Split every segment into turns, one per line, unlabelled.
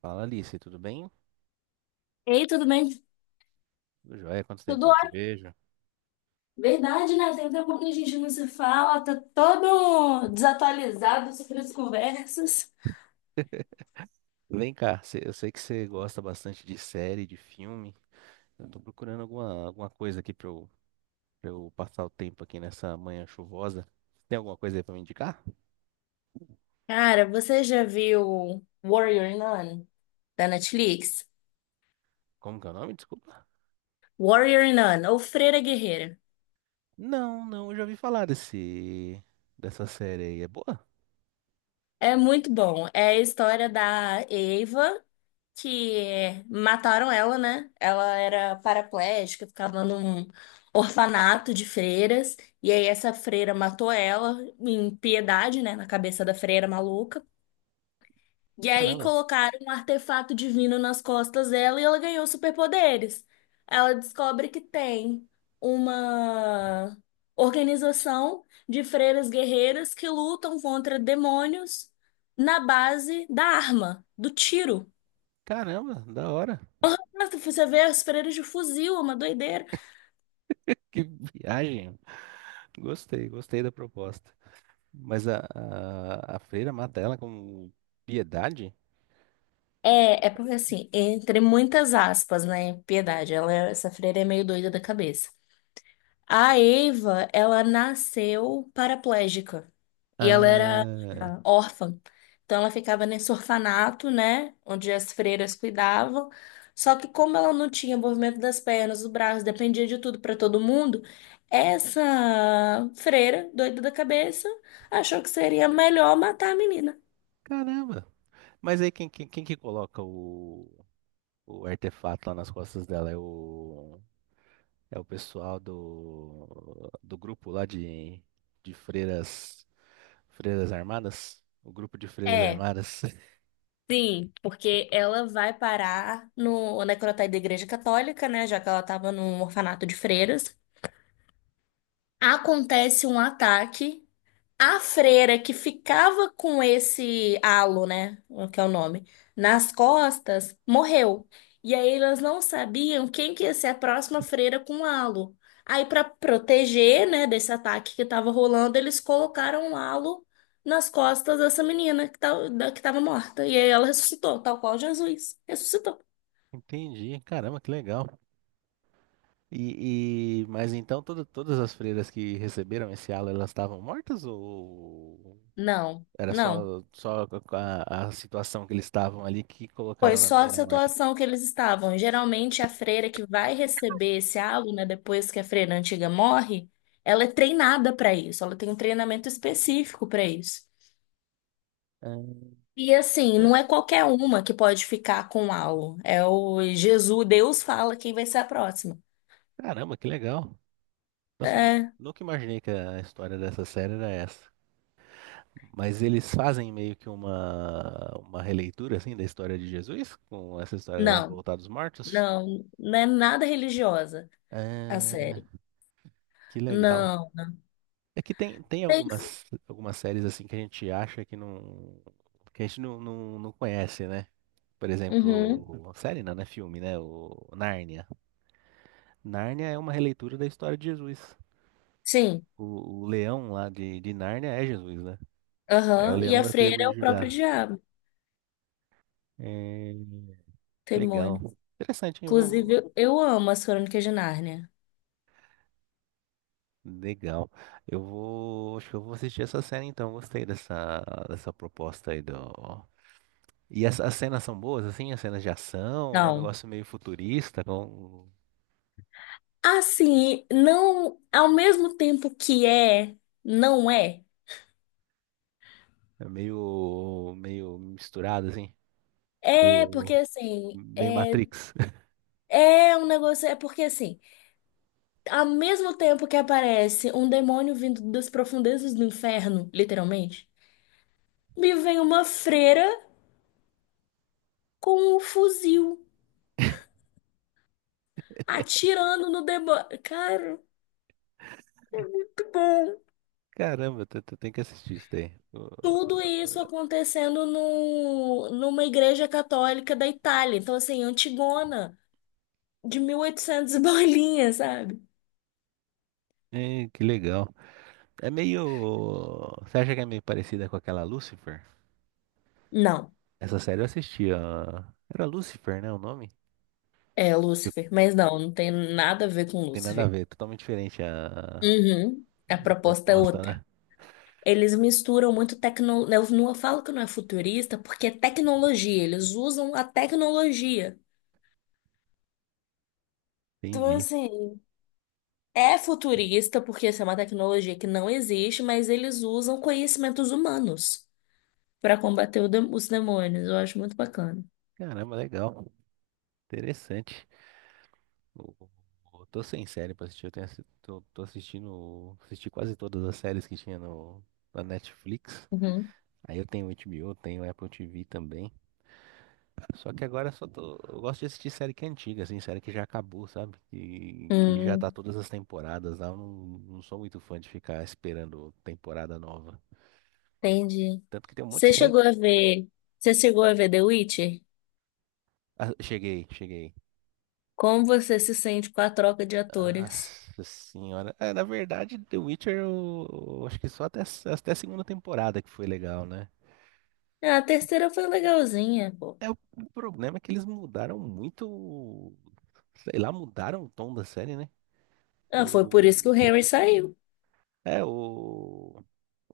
Fala Alice, tudo bem?
Ei, tudo bem?
Tudo jóia, quanto tempo que
Tudo
eu não te
ótimo.
vejo?
Verdade, né? Tem tempo que a gente não se fala, tá todo desatualizado sobre as conversas.
Vem cá, eu sei que você gosta bastante de série, de filme. Eu tô procurando alguma coisa aqui pra eu passar o tempo aqui nessa manhã chuvosa. Tem alguma coisa aí pra me indicar?
Cara, você já viu Warrior Nun, da Netflix?
Como que é o nome? Desculpa.
Warrior Nun, ou Freira Guerreira.
Não, não, eu já ouvi falar dessa série aí. É boa?
É muito bom. É a história da Eva, que mataram ela, né? Ela era paraplégica, ficava num orfanato de freiras. E aí essa freira matou ela, em piedade, né? Na cabeça da freira maluca. E aí
Caramba,
colocaram um artefato divino nas costas dela e ela ganhou superpoderes. Ela descobre que tem uma organização de freiras guerreiras que lutam contra demônios na base da arma, do tiro.
caramba, da hora.
Nossa, você vê as freiras de fuzil, é uma doideira.
Que viagem. Gostei, gostei da proposta. Mas a freira mata ela como piedade?
É porque assim, entre muitas aspas, né? Piedade, ela, essa freira é meio doida da cabeça. A Eva, ela nasceu paraplégica e ela era
Ah,
órfã. Então ela ficava nesse orfanato, né, onde as freiras cuidavam. Só que como ela não tinha movimento das pernas, do braço, dependia de tudo para todo mundo, essa freira, doida da cabeça, achou que seria melhor matar a menina.
caramba. Mas aí quem que coloca o artefato lá nas costas dela? É o pessoal do grupo lá de freiras armadas? O grupo de freiras
É,
armadas?
sim, porque ela vai parar no necrotério da Igreja Católica, né? Já que ela estava num orfanato de freiras. Acontece um ataque. A freira que ficava com esse halo, né? O que é o nome, nas costas, morreu. E aí elas não sabiam quem que ia ser a próxima freira com halo. Aí, para proteger, né, desse ataque que estava rolando, eles colocaram um halo nas costas dessa menina que, tá, que tava morta. E aí ela ressuscitou, tal qual Jesus ressuscitou.
Entendi, caramba, que legal. Mas então todas as freiras que receberam esse halo, elas estavam mortas ou
Não,
era
não.
só a situação que eles estavam ali que
Foi
colocaram na
só a
menina morta?
situação que eles estavam. Geralmente, a freira que vai receber esse aluno, né, depois que a freira antiga morre, ela é treinada para isso, ela tem um treinamento específico para isso.
Ah,
E assim,
ah,
não é qualquer uma que pode ficar com algo. É o Jesus, Deus fala quem vai ser a próxima.
caramba, que legal. Nossa, eu
É,
nunca imaginei que a história dessa série era essa. Mas eles fazem meio que uma releitura assim da história de Jesus, com essa história dela
não,
voltar dos mortos.
não é nada religiosa a
É,
série.
que legal.
Não.
É que tem
Tem-
algumas séries assim que a gente acha que não que a gente não conhece, né? Por
Uhum,
exemplo, série não, né? Filme, né? O Nárnia. Nárnia é uma releitura da história de Jesus.
sim,
O leão lá de Nárnia é Jesus, né? É o
aham. E
leão
a
da tribo
freira é
de
o próprio
Judá.
diabo,
É,
demônio.
legal. Interessante, hein?
Inclusive, eu amo as Crônicas de Nárnia.
Legal. Eu vou. Acho que eu vou assistir essa cena então. Gostei dessa proposta aí do. E as cenas são boas, assim? As cenas de ação, é um
Não.
negócio meio futurista, com.
Assim, não, ao mesmo tempo que é, não é.
É meio, meio misturado, assim,
É porque
meio,
assim,
meio
é,
Matrix.
é um negócio, é porque assim, ao mesmo tempo que aparece um demônio vindo das profundezas do inferno, literalmente, me vem uma freira com um fuzil atirando no demônio. Cara, muito bom.
Caramba, tu tem que assistir isso daí. Oh,
Tudo isso acontecendo no, numa igreja católica da Itália. Então, assim, antigona, de 1800 e oitocentos e bolinha, sabe?
é, que legal. É meio. Você acha que é meio parecida com aquela Lucifer?
Não,
Essa série eu assisti, ó. Era Lucifer, né, o nome?
é
Tipo,
Lúcifer. Mas não, não tem nada a ver com
tem nada a
Lúcifer.
ver, é totalmente diferente a,
Uhum, a
a
proposta é
proposta,
outra.
né?
Eles misturam muito tecnologia. Eu não falo que não é futurista, porque é tecnologia. Eles usam a tecnologia. Então,
Entendi.
assim, é futurista, porque essa é uma tecnologia que não existe, mas eles usam conhecimentos humanos, para combater os demônios. Eu acho muito bacana.
Caramba, legal. Interessante. Eu, eu tô sem série pra assistir. Eu tenho, tô assistindo. Assisti quase todas as séries que tinha no, na Netflix.
Uhum.
Aí eu tenho HBO, tenho Apple TV também. Só que agora só tô. Eu gosto de assistir série que é antiga, assim, série que já acabou, sabe? Que já tá
Hum,
todas as temporadas lá. Eu não sou muito fã de ficar esperando temporada nova.
entendi.
Tanto que tem um monte
Você
de série.
chegou a ver, você chegou a ver The Witcher?
Ah, cheguei, cheguei.
Como você se sente com a troca de atores?
Nossa senhora. É, na verdade, The Witcher, eu acho que só até a segunda temporada que foi legal, né?
Ah, a terceira foi legalzinha, pô.
É, o problema é que eles mudaram muito. Sei lá, mudaram o tom da série, né?
Ah, foi por isso
O.
que o Henry saiu.
É, o.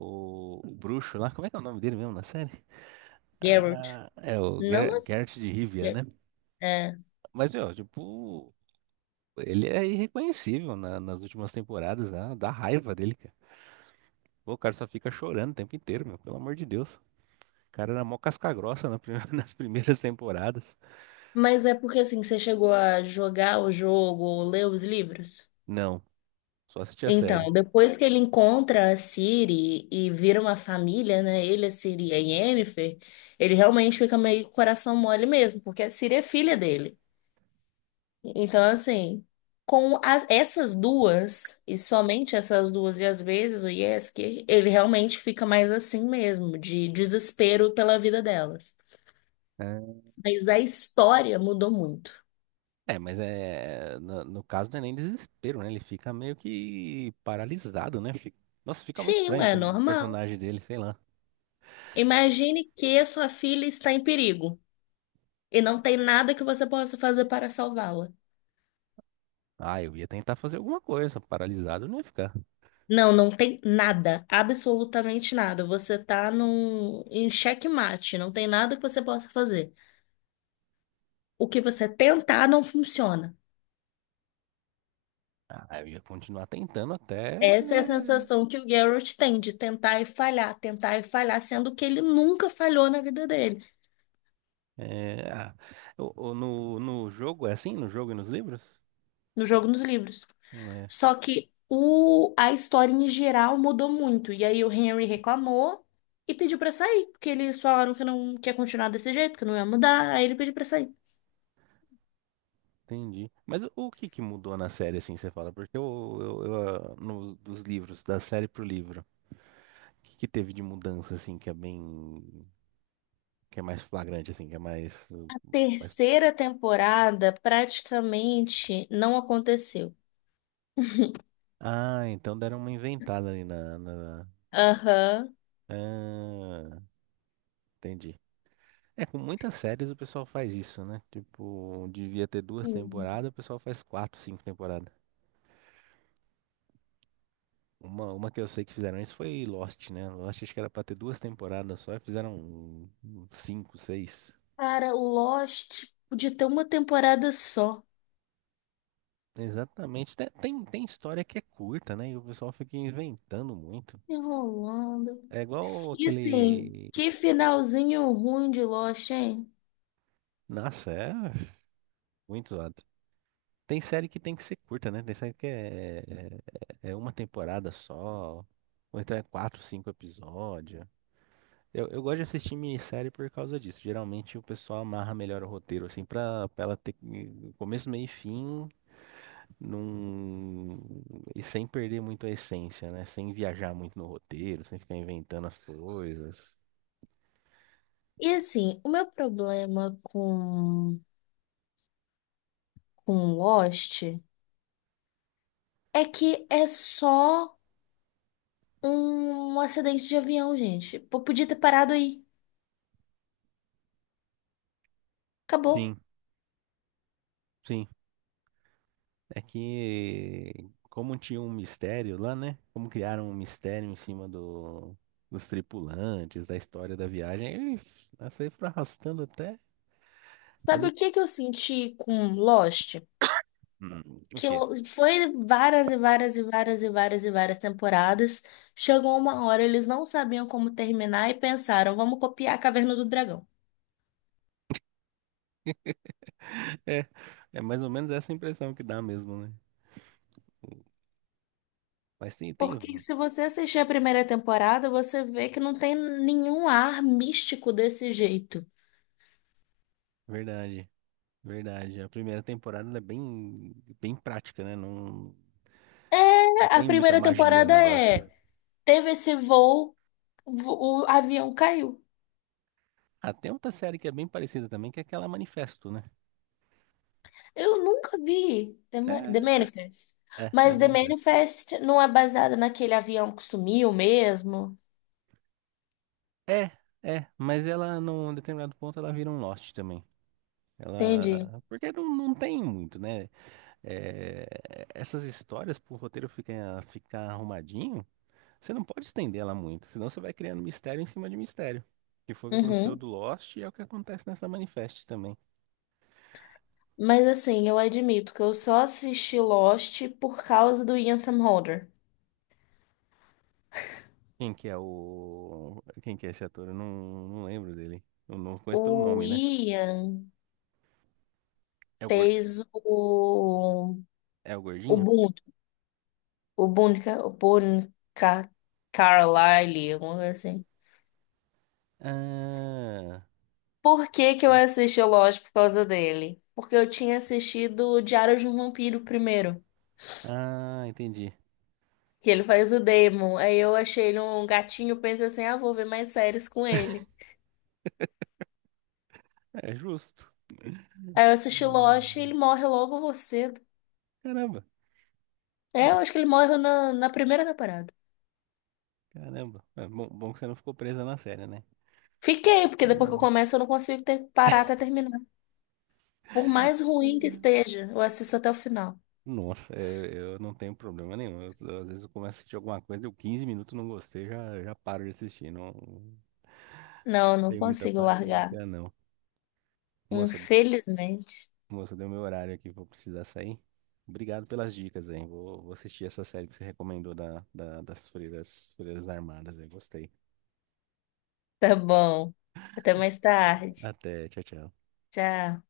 o bruxo lá, como é que é o nome dele mesmo na série?
Geralt.
Ah, é o
Não, mas...
Geralt de Rivia, né?
É.
Mas, meu, tipo, ele é irreconhecível nas últimas temporadas, né? Dá raiva dele, cara. Pô, o cara só fica chorando o tempo inteiro, meu, pelo amor de Deus. O cara era mó casca grossa nas primeiras temporadas.
Mas é porque, assim, você chegou a jogar o jogo ou ler os livros?
Não, só assistia a série.
Então, depois que ele encontra a Ciri e vira uma família, né? Ele, a Ciri e a Yennefer, ele realmente fica meio coração mole mesmo, porque a Ciri é filha dele. Então, assim, essas duas, e somente essas duas, e às vezes o Yesker, ele realmente fica mais assim mesmo, de desespero pela vida delas. Mas a história mudou muito.
É, mas é. No caso não é nem desespero, né? Ele fica meio que paralisado, né? Nossa, fica muito
Sim,
estranho
é
ter um
normal.
personagem dele, sei lá.
Imagine que a sua filha está em perigo. E não tem nada que você possa fazer para salvá-la.
Ah, eu ia tentar fazer alguma coisa, paralisado eu não ia ficar.
Não, não tem nada, absolutamente nada. Você tá em xeque-mate, não tem nada que você possa fazer. O que você tentar não funciona.
Ah, eu ia continuar tentando até.
Essa é a sensação que o Geralt tem de tentar e falhar, sendo que ele nunca falhou na vida dele,
É, ah, no jogo é assim? No jogo e nos livros?
no jogo, nos livros.
É,
Só que a história em geral mudou muito. E aí o Henry reclamou e pediu pra sair, porque eles falaram que não quer continuar desse jeito, que não ia mudar, aí ele pediu pra sair.
entendi. Mas o que que mudou na série, assim, você fala? Porque eu, ah, dos livros, da série pro livro, o que que teve de mudança, assim, que é bem. Que é mais flagrante, assim, que é mais. Mais...
Terceira temporada praticamente não aconteceu.
Ah, então deram uma inventada ali na...
Aham.
Ah, entendi. É, com muitas séries o pessoal faz isso, né? Tipo, devia ter duas
Hum.
temporadas, o pessoal faz quatro, cinco temporadas. Uma que eu sei que fizeram isso foi Lost, né? Lost acho que era pra ter duas temporadas só e fizeram cinco, seis.
Cara, o Lost podia ter uma temporada só.
Exatamente. Tem história que é curta, né? E o pessoal fica inventando muito.
Enrolando.
É igual
E assim,
aquele.
que finalzinho ruim de Lost, hein?
Nossa, é muito zoado. Tem série que tem que ser curta, né? Tem série que é uma temporada só, ou então é quatro, cinco episódios. Eu gosto de assistir minissérie por causa disso. Geralmente o pessoal amarra melhor o roteiro, assim, pra ela ter começo, meio e fim num. E sem perder muito a essência, né? Sem viajar muito no roteiro, sem ficar inventando as coisas.
E assim, o meu problema com Lost é que é só um acidente de avião, gente. Pô, podia ter parado aí. Acabou.
Sim, sim. É que como tinha um mistério lá, né? Como criaram um mistério em cima dos tripulantes, da história da viagem, aí, essa aí foi arrastando até. Mas
Sabe
o,
o que que eu senti com Lost?
hum, o
Que
quê?
foi várias e várias e várias e várias e várias temporadas. Chegou uma hora, eles não sabiam como terminar e pensaram, vamos copiar a Caverna do Dragão.
É, é mais ou menos essa impressão que dá mesmo, né? Mas
Porque se você assistir a primeira temporada, você vê que não tem nenhum ar místico desse jeito.
verdade, verdade. A primeira temporada ela é bem, bem prática, né? Não, não
É, a
tem muita
primeira
magia no
temporada
negócio.
é, teve esse voo, o avião caiu.
Ah, tem outra série que é bem parecida também, que é aquela Manifesto, né?
Eu nunca vi The
É,
Manifest.
é, The
Mas The
Manifesto.
Manifest não é baseada naquele avião que sumiu mesmo.
É, é, mas ela, num determinado ponto, ela vira um Lost também.
Entendi.
Ela. Porque não tem muito, né? É, essas histórias, pro roteiro ficar arrumadinho, você não pode estender ela muito, senão você vai criando mistério em cima de mistério. Que foi o que aconteceu
Uhum.
do Lost e é o que acontece nessa Manifest também.
Mas assim, eu admito que eu só assisti Lost por causa do Ian Somerhalder.
Quem que é o. Quem que é esse ator? Eu não lembro dele. Eu não conheço pelo
O
nome, né?
Ian
É o, gor-
fez
é o
o
gordinho?
Boone, o Boone Ca- Carlyle, alguma coisa assim.
Ah,
Por que que eu assisti Lost por causa dele? Porque eu tinha assistido o Diário de um Vampiro primeiro,
ah, entendi.
que ele faz o Damon. Aí eu achei ele um gatinho, pensei assim, ah, vou ver mais séries com ele.
É justo.
Aí eu assisti Lost e ele morre logo você.
Caramba.
É,
Bom,
eu acho que ele morre na primeira temporada.
caramba. É bom, bom que você não ficou presa na série, né?
Fiquei, porque depois que eu começo eu não consigo parar até terminar. Por mais ruim que esteja, eu assisto até o final.
Nossa, é, eu não tenho problema nenhum. Às vezes eu começo a assistir alguma coisa, deu 15 minutos, não gostei, já paro de assistir. Não
Não, não
tenho muita
consigo largar.
paciência, não. Moça,
Infelizmente.
moça, deu meu horário aqui, vou precisar sair. Obrigado pelas dicas, hein? Vou assistir essa série que você recomendou das freiras, armadas, eu gostei.
Tá bom. Até mais tarde.
Até, tchau, tchau.
Tchau.